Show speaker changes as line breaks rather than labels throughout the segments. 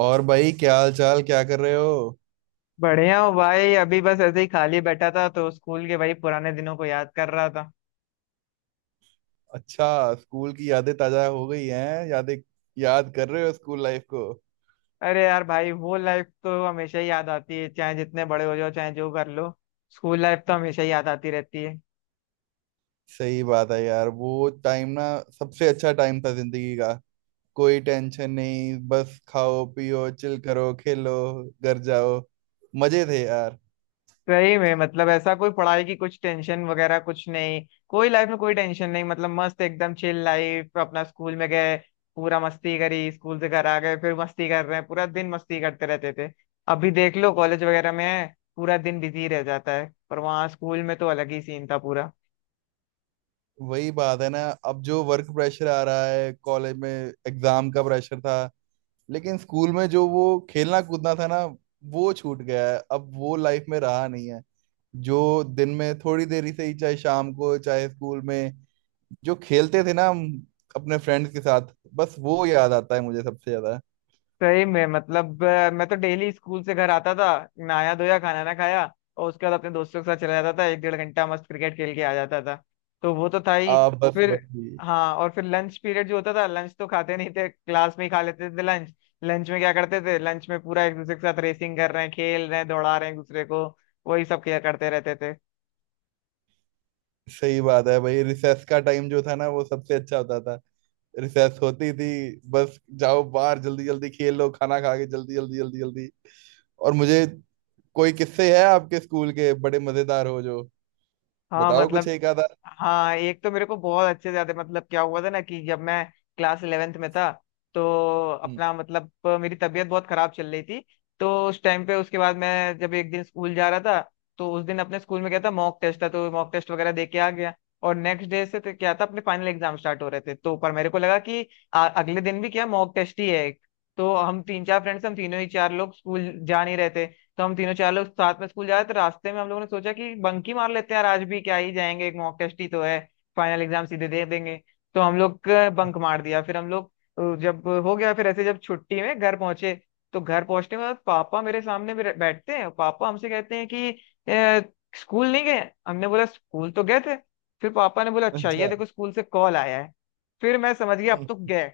और भाई क्या हाल चाल, क्या कर रहे हो।
बढ़िया हूँ भाई। अभी बस ऐसे ही खाली बैठा था तो स्कूल के भाई पुराने दिनों को याद कर रहा था।
अच्छा। स्कूल की यादें ताजा हो गई हैं, यादें याद कर रहे हो स्कूल लाइफ को।
अरे यार भाई वो लाइफ तो हमेशा ही याद आती है, चाहे जितने बड़े हो जाओ चाहे जो कर लो। स्कूल लाइफ तो हमेशा ही याद आती रहती है।
सही बात है यार, वो टाइम ना सबसे अच्छा टाइम था जिंदगी का। कोई टेंशन नहीं, बस खाओ पियो चिल करो खेलो घर जाओ। मजे थे यार।
सही में मतलब ऐसा कोई पढ़ाई की कुछ टेंशन वगैरह कुछ नहीं। कोई लाइफ में कोई टेंशन नहीं, मतलब मस्त एकदम चिल लाइफ। अपना स्कूल में गए, पूरा मस्ती करी, स्कूल से घर आ गए, फिर मस्ती कर रहे हैं, पूरा दिन मस्ती करते रहते थे। अभी देख लो कॉलेज वगैरह में पूरा दिन बिजी रह जाता है, पर वहाँ स्कूल में तो अलग ही सीन था पूरा।
वही बात है ना, अब जो वर्क प्रेशर आ रहा है कॉलेज में, एग्जाम का प्रेशर था, लेकिन स्कूल में जो वो खेलना कूदना था ना, वो छूट गया है, अब वो लाइफ में रहा नहीं है। जो दिन में थोड़ी देरी से ही, चाहे शाम को चाहे स्कूल में, जो खेलते थे ना हम अपने फ्रेंड्स के साथ, बस वो याद आता है मुझे सबसे ज्यादा।
सही में मतलब मैं तो डेली स्कूल से घर आता था, नहाया धोया खाना ना खाया, और उसके बाद अपने दोस्तों के साथ चला जाता था, एक डेढ़ घंटा मस्त क्रिकेट खेल के आ जाता था। तो वो तो था ही।
आप बस
फिर
वही।
हाँ, और फिर लंच पीरियड जो होता था, लंच तो खाते नहीं थे, क्लास में ही खा लेते थे लंच। लंच में क्या करते थे, लंच में पूरा एक दूसरे के साथ रेसिंग कर रहे हैं, खेल रहे हैं, दौड़ा रहे हैं एक दूसरे को। वही सब किया करते रहते थे।
सही बात है भाई, रिसेस का टाइम जो था ना वो सबसे अच्छा होता था। रिसेस होती थी, बस जाओ बाहर जल्दी जल्दी खेल लो, खाना खा के जल्दी जल्दी जल्दी जल्दी। और मुझे, कोई किस्से है आपके स्कूल के बड़े मजेदार हो जो,
हाँ
बताओ कुछ
मतलब,
एक आधा।
हाँ एक तो मेरे को बहुत अच्छे से याद है। मतलब क्या हुआ था ना कि जब मैं क्लास 11th में था, तो
हम्म।
अपना मतलब मेरी तबीयत बहुत खराब चल रही थी। तो उस टाइम पे उसके बाद मैं जब एक दिन स्कूल जा रहा था, तो उस दिन अपने स्कूल में क्या था, मॉक टेस्ट था, तो मॉक टेस्ट वगैरह दे के आ गया। और नेक्स्ट डे से तो क्या था, अपने फाइनल एग्जाम स्टार्ट हो रहे थे, तो पर मेरे को लगा कि अगले दिन भी क्या मॉक टेस्ट ही है एक। तो हम तीन चार फ्रेंड्स, हम तीनों ही चार लोग स्कूल जा नहीं रहे थे। तो हम तीनों चार लोग साथ में स्कूल जा रहे थे, तो रास्ते में हम लोगों ने सोचा कि बंकी मार लेते हैं यार, आज भी क्या ही जाएंगे, एक मॉक टेस्ट ही तो है, फाइनल एग्जाम सीधे दे देंगे। तो हम लोग बंक मार दिया, फिर हम लोग जब हो गया, फिर ऐसे जब छुट्टी में घर पहुंचे, तो घर पहुंचने के बाद पापा मेरे सामने मेरे बैठते हैं, पापा हमसे कहते हैं कि " स्कूल नहीं गए। हमने बोला स्कूल तो गए थे। फिर पापा ने बोला अच्छा ये
अच्छा।
देखो स्कूल से कॉल आया है। फिर मैं समझ गया अब तो
हम्म।
गए।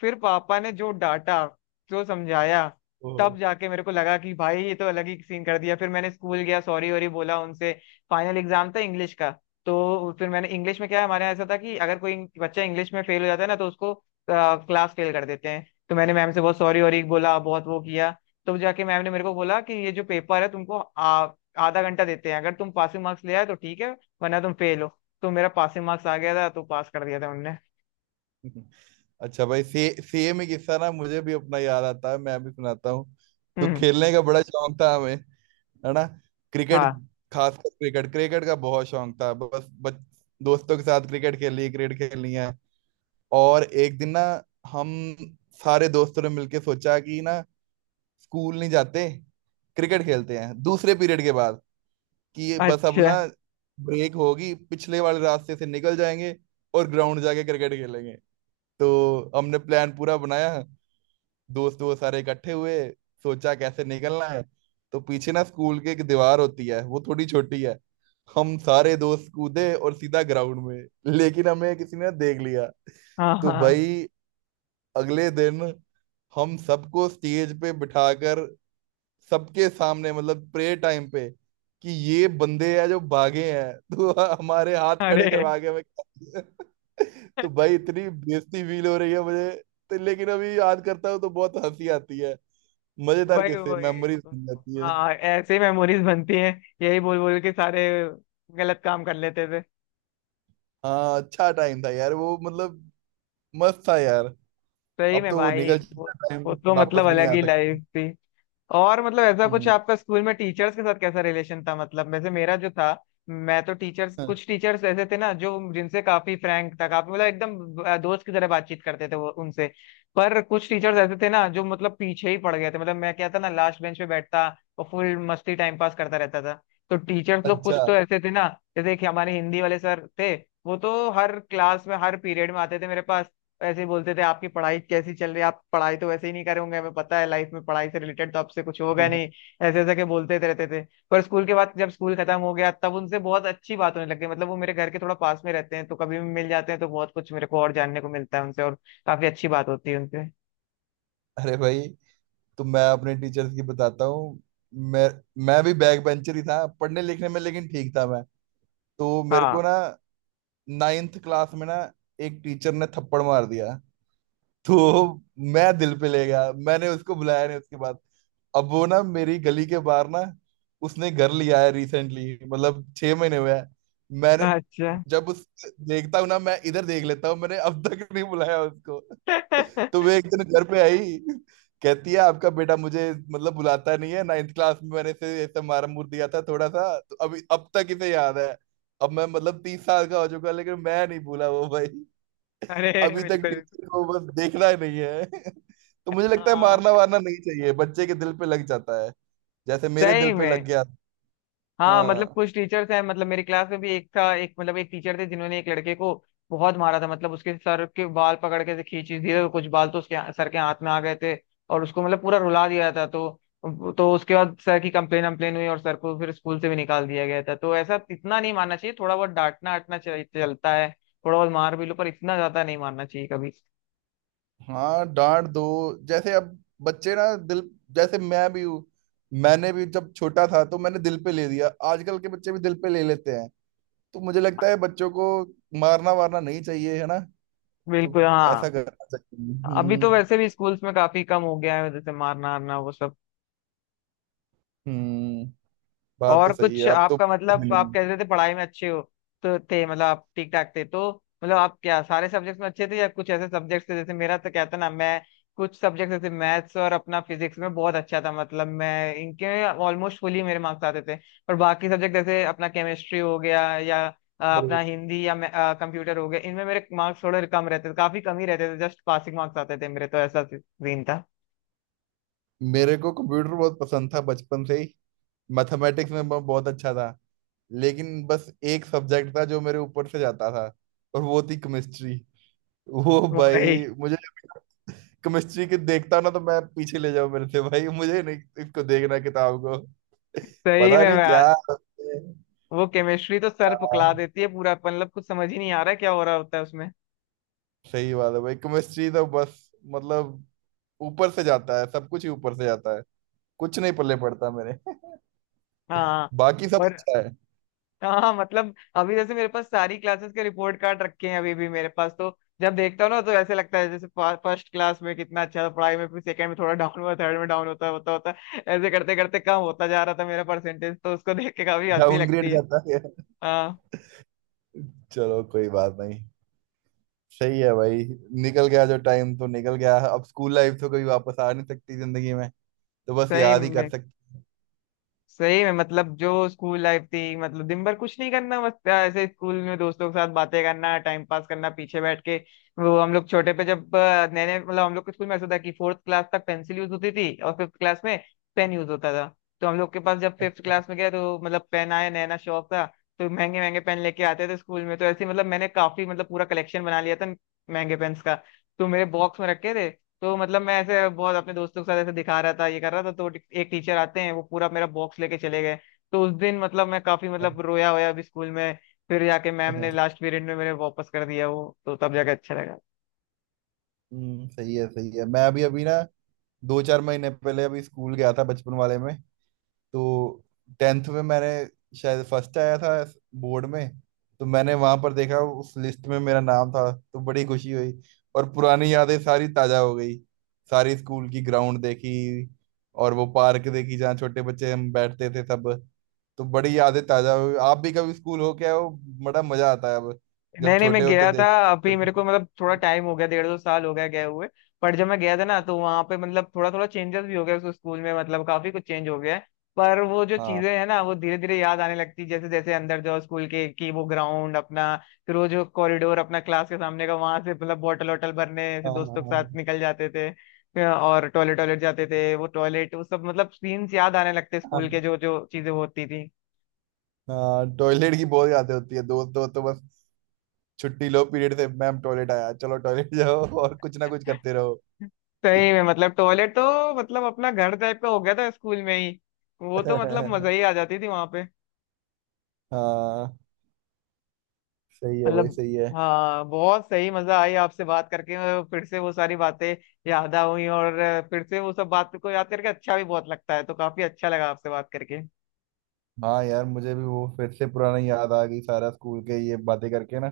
फिर पापा ने जो डांटा, जो समझाया,
ओह।
तब जाके मेरे को लगा कि भाई ये तो अलग ही सीन कर दिया। फिर मैंने स्कूल गया, सॉरी वॉरी बोला उनसे। फाइनल एग्जाम था इंग्लिश का। तो फिर मैंने इंग्लिश में क्या है, हमारे यहाँ ऐसा था कि अगर कोई बच्चा इंग्लिश में फेल हो जाता है ना, तो उसको क्लास फेल कर देते हैं। तो मैंने मैम से बहुत सॉरी वॉरी बोला, बहुत वो किया। तो जाके मैम ने मेरे को बोला कि ये जो पेपर है तुमको आधा घंटा देते हैं, अगर तुम पासिंग मार्क्स ले आए तो ठीक है, वरना तुम फेल हो। तो मेरा पासिंग मार्क्स आ गया था, तो पास कर दिया था उनने।
हम्म। अच्छा भाई, सेम ही किस्सा ना, मुझे भी अपना याद आता है, मैं भी सुनाता हूँ। तो
हम्म।
खेलने का बड़ा शौक था हमें, है ना, क्रिकेट।
हाँ।
खासकर क्रिकेट, क्रिकेट का बहुत शौक था। दोस्तों के साथ क्रिकेट खेली, क्रिकेट खेलनी है। और एक दिन ना, हम सारे दोस्तों ने मिलके सोचा कि ना, स्कूल नहीं जाते, क्रिकेट खेलते हैं दूसरे पीरियड के बाद। कि ये बस अब
अच्छा।
ना ब्रेक होगी, पिछले वाले रास्ते से निकल जाएंगे और ग्राउंड जाके क्रिकेट खेलेंगे। तो हमने प्लान पूरा बनाया, दोस्त वो सारे इकट्ठे हुए, सोचा कैसे निकलना है। तो पीछे ना स्कूल के एक दीवार होती है, वो थोड़ी छोटी है। हम सारे दोस्त कूदे और सीधा ग्राउंड में। लेकिन हमें किसी ने देख लिया।
हाँ
तो
हाँ।
भाई, अगले दिन हम सबको स्टेज पे बिठाकर, सबके सामने, मतलब प्रे टाइम पे, कि ये बंदे हैं जो भागे हैं, तो हमारे हाथ खड़े
अरे।
करवा के हमें, तो भाई इतनी बेइज्जती फील हो रही है मुझे। तो लेकिन अभी याद करता हूँ तो बहुत हंसी आती है। मजेदार
वही
किस्से, मेमोरीज
वही।
बन जाती है।
हाँ ऐसे मेमोरीज बनती हैं, यही बोल बोल के सारे गलत काम कर लेते थे।
हाँ, अच्छा टाइम था यार वो, मतलब मस्त था यार।
सही
अब
में
तो वो
भाई
निकल
वो
चुका टाइम,
वो तो मतलब
वापस भी नहीं
अलग
आ
ही
सकता।
लाइफ थी। और मतलब ऐसा कुछ
हम्म।
आपका स्कूल में टीचर्स के साथ कैसा रिलेशन था, मतलब वैसे मेरा जो था, मैं तो टीचर्स, कुछ टीचर्स ऐसे थे ना जो, जिनसे काफी फ्रैंक था, काफी मतलब एकदम दोस्त की तरह बातचीत करते थे वो उनसे। पर कुछ टीचर्स ऐसे थे ना जो मतलब पीछे ही पड़ गए थे। मतलब मैं क्या था ना, लास्ट बेंच पे बैठता और फुल मस्ती टाइम पास करता रहता था। तो टीचर्स लोग
अच्छा।
कुछ तो ऐसे थे ना, जैसे एक हमारे हिंदी वाले सर थे, वो तो हर क्लास में हर पीरियड में आते थे मेरे पास। ऐसे ही बोलते थे आपकी पढ़ाई कैसी चल रही है, आप पढ़ाई तो वैसे ही नहीं करे होंगे, हमें पता है लाइफ में पढ़ाई से रिलेटेड तो आपसे कुछ होगा नहीं। ऐसे ऐसे के बोलते रहते थे। पर स्कूल के बाद जब स्कूल खत्म हो गया, तब उनसे बहुत अच्छी बात होने लग गई। मतलब वो मेरे घर के थोड़ा पास में रहते हैं, तो कभी भी मिल जाते हैं, तो बहुत कुछ मेरे को और जानने को मिलता है उनसे, और काफी अच्छी बात होती है उनसे।
अरे भाई, तो मैं अपने टीचर्स की बताता हूँ। मैं मैं भी बैक बेंचर ही था पढ़ने लिखने में, लेकिन ठीक था मैं। तो मेरे
हाँ।
को ना, नाइन्थ क्लास में ना, एक टीचर ने थप्पड़ मार दिया। तो मैं दिल पे ले गया, मैंने उसको बुलाया नहीं उसके बाद। अब वो ना मेरी गली के बाहर ना, उसने घर लिया है रिसेंटली, मतलब 6 महीने हुए हैं। मैंने
अच्छा।
जब उस देखता हूँ ना, मैं इधर देख लेता हूँ, मैंने अब तक नहीं बुलाया उसको। तो वे एक दिन घर पे आई, कहती है आपका बेटा मुझे मतलब बुलाता नहीं है। नाइन्थ क्लास में मैंने इसे ऐसा मारा मुर दिया था थोड़ा सा, तो अभी अब तक इसे याद है। अब मैं मतलब 30 साल का हो चुका, लेकिन मैं नहीं भूला वो भाई।
अरे।
अभी तक
बिल्कुल बिल्कुल।
टीचर को बस देखना ही नहीं है। तो मुझे लगता है
हाँ
मारना वारना नहीं चाहिए, बच्चे के दिल पे लग जाता है। जैसे मेरे दिल
सही
पे लग
में।
गया।
हाँ मतलब
हाँ।
कुछ टीचर्स हैं, मतलब मेरी क्लास में भी एक था, एक मतलब एक टीचर थे, जिन्होंने एक लड़के को बहुत मारा था। मतलब उसके सर के बाल पकड़ के से खींची दिए, कुछ बाल तो उसके सर के हाथ में आ गए थे, और उसको मतलब पूरा रुला दिया था। तो उसके बाद सर की कंप्लेन अम्प्लेन हुई, और सर को फिर स्कूल से भी निकाल दिया गया था। तो ऐसा इतना नहीं मानना चाहिए, थोड़ा बहुत डांटना आटना चलता है, थोड़ा बहुत मार भी लो, पर इतना ज्यादा नहीं मारना चाहिए कभी।
हाँ डांट दो। जैसे अब बच्चे ना दिल, जैसे मैं भी हूँ, मैंने भी जब छोटा था तो मैंने दिल पे ले लिया, आजकल के बच्चे भी दिल पे ले लेते हैं। तो मुझे लगता है बच्चों को मारना वारना नहीं चाहिए, है ना। तो
बिल्कुल हाँ।
ऐसा करना चाहिए।
अभी तो
हम्म।
वैसे भी स्कूल्स में काफी कम हो गया है जैसे मारना आरना वो सब।
हम्म, बात तो
और
सही है
कुछ
अब तो।
आपका मतलब आप
नहीं।
कह रहे थे पढ़ाई में अच्छे हो तो थे, मतलब आप ठीक ठाक थे तो, मतलब आप क्या सारे सब्जेक्ट्स में अच्छे थे या कुछ ऐसे सब्जेक्ट्स थे, जैसे मेरा तो कहता ना, मैं कुछ सब्जेक्ट जैसे मैथ्स और अपना फिजिक्स में बहुत अच्छा था। मतलब मैं इनके ऑलमोस्ट फुली मेरे मार्क्स आते थे। पर बाकी सब्जेक्ट जैसे अपना केमिस्ट्री हो गया या अपना हिंदी या कंप्यूटर हो गया, इनमें मेरे मार्क्स थोड़े कम रहते थे, काफी कम ही रहते थे, जस्ट पासिंग मार्क्स आते थे मेरे, तो ऐसा सीन था।
मेरे को कंप्यूटर बहुत पसंद था बचपन से ही। मैथमेटिक्स में मैं बहुत अच्छा था। लेकिन बस एक सब्जेक्ट था जो मेरे ऊपर से जाता था, और वो थी केमिस्ट्री। वो
वही।
भाई मुझे, केमिस्ट्री के देखता हूं ना तो मैं पीछे ले जाऊं। मेरे से भाई मुझे नहीं, इसको देखना, किताब को।
सही
पता
में
नहीं
मैं,
क्या क्या।
वो केमिस्ट्री तो सर पकड़ा देती है पूरा, मतलब कुछ समझ ही नहीं आ रहा है क्या हो रहा होता है उसमें।
सही बात है भाई, केमिस्ट्री तो बस, मतलब ऊपर से जाता है, सब कुछ ही ऊपर से जाता है। कुछ नहीं पल्ले पड़ता मेरे।
हाँ
बाकी सब
और,
अच्छा है।
हाँ मतलब अभी जैसे मेरे पास सारी क्लासेस के रिपोर्ट कार्ड रखे हैं अभी भी मेरे पास, तो जब देखता हूँ ना तो ऐसे लगता है जैसे फर्स्ट क्लास में कितना अच्छा था पढ़ाई में, फिर सेकंड में थोड़ा डाउन हुआ, थर्ड में डाउन होता होता होता, ऐसे करते करते कम होता जा रहा था मेरा परसेंटेज, तो उसको देख के काफी हंसी
डाउनग्रेड
लगती है।
जाता है।
हाँ।
चलो कोई बात नहीं, सही है भाई। निकल गया जो टाइम तो निकल गया, अब स्कूल लाइफ तो कभी वापस आ नहीं सकती जिंदगी में। तो बस
सही
याद ही
में।
कर सकते हैं।
सही में मतलब जो स्कूल लाइफ थी, मतलब दिन भर कुछ नहीं करना, बस ऐसे स्कूल में दोस्तों के साथ बातें करना, टाइम पास करना पीछे बैठ के। वो हम लोग छोटे पे जब नए नए, मतलब हम लोग के स्कूल में ऐसा था कि फोर्थ क्लास तक पेंसिल यूज होती थी, और फिफ्थ क्लास में पेन यूज होता था। तो हम लोग के पास जब फिफ्थ
अच्छा।
क्लास में गया तो मतलब पेन आया, नया नया शौक था। तो महंगे महंगे पेन लेके आते थे स्कूल में, तो ऐसे ही मतलब मैंने काफी, मतलब पूरा कलेक्शन बना लिया था महंगे पेन्स का, तो मेरे बॉक्स में रखे थे। तो मतलब मैं ऐसे बहुत अपने दोस्तों के साथ ऐसे दिखा रहा था, ये कर रहा था, तो एक टीचर आते हैं, वो पूरा मेरा बॉक्स लेके चले गए। तो उस दिन मतलब मैं काफी,
अच्छा।
मतलब रोया होया भी स्कूल में। फिर जाके मैम ने लास्ट पीरियड में मेरे वापस कर दिया, वो तो तब जाके अच्छा लगा।
हम्म, सही है। मैं अभी अभी ना, दो चार महीने पहले अभी स्कूल गया था बचपन वाले में। तो टेंथ में मैंने शायद फर्स्ट आया था बोर्ड में। तो मैंने वहां पर देखा उस लिस्ट में, मेरा नाम था, तो बड़ी खुशी हुई। और पुरानी यादें सारी ताजा हो गई, सारी स्कूल की ग्राउंड देखी, और वो पार्क देखी जहाँ छोटे बच्चे हम बैठते थे सब। तो बड़ी यादें ताजा हुई। आप भी कभी स्कूल हो के आए हो? बड़ा मजा आता है, अब जब
नहीं नहीं, मैं
छोटे होते
गया था
देख।
अभी, मेरे को मतलब थोड़ा टाइम हो गया, डेढ़ दो साल हो गया गए हुए। पर जब मैं गया था ना, तो वहाँ पे मतलब थोड़ा थोड़ा चेंजेस भी हो गया उस स्कूल में, मतलब काफी कुछ चेंज हो गया है। पर वो जो
हाँ
चीजें हैं ना, वो धीरे धीरे याद आने लगती जैसे जैसे अंदर जाओ स्कूल के, की वो ग्राउंड अपना, फिर वो जो कॉरिडोर अपना क्लास के सामने का, वहां से मतलब बॉटल वॉटल भरने से
हाँ
दोस्तों के
हाँ
साथ निकल जाते थे। फिर और टॉयलेट, टॉयलेट जाते थे, वो टॉयलेट वो सब मतलब सीन्स याद आने लगते स्कूल के
हाँ
जो जो चीजें होती थी।
हाँ, टॉयलेट की बहुत यादें होती है, दोस्त हो तो बस छुट्टी लो पीरियड से, मैम टॉयलेट आया चलो टॉयलेट जाओ, और कुछ ना कुछ करते रहो।
सही में मतलब टॉयलेट तो मतलब अपना घर टाइप का हो गया था स्कूल में ही, वो तो मतलब मजा ही आ जाती थी वहां पे।
हाँ, सही है भाई
मतलब
सही है।
हाँ, बहुत सही मजा आई आपसे बात करके, और फिर से वो सारी बातें याद आ हुई, और फिर से वो सब बात को याद करके अच्छा भी बहुत लगता है, तो काफी अच्छा लगा आपसे बात करके।
हाँ यार, मुझे भी वो फिर से पुराना याद आ गई, सारा स्कूल के ये बातें करके ना,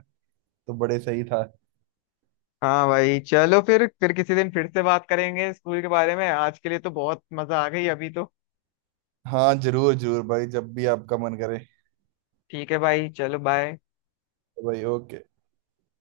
तो बड़े सही था।
हाँ भाई, चलो फिर किसी दिन फिर से बात करेंगे स्कूल के बारे में, आज के लिए तो बहुत मजा आ गई अभी तो।
हाँ जरूर जरूर भाई, जब भी आपका मन करे।
ठीक है भाई चलो बाय।
तो भाई ओके।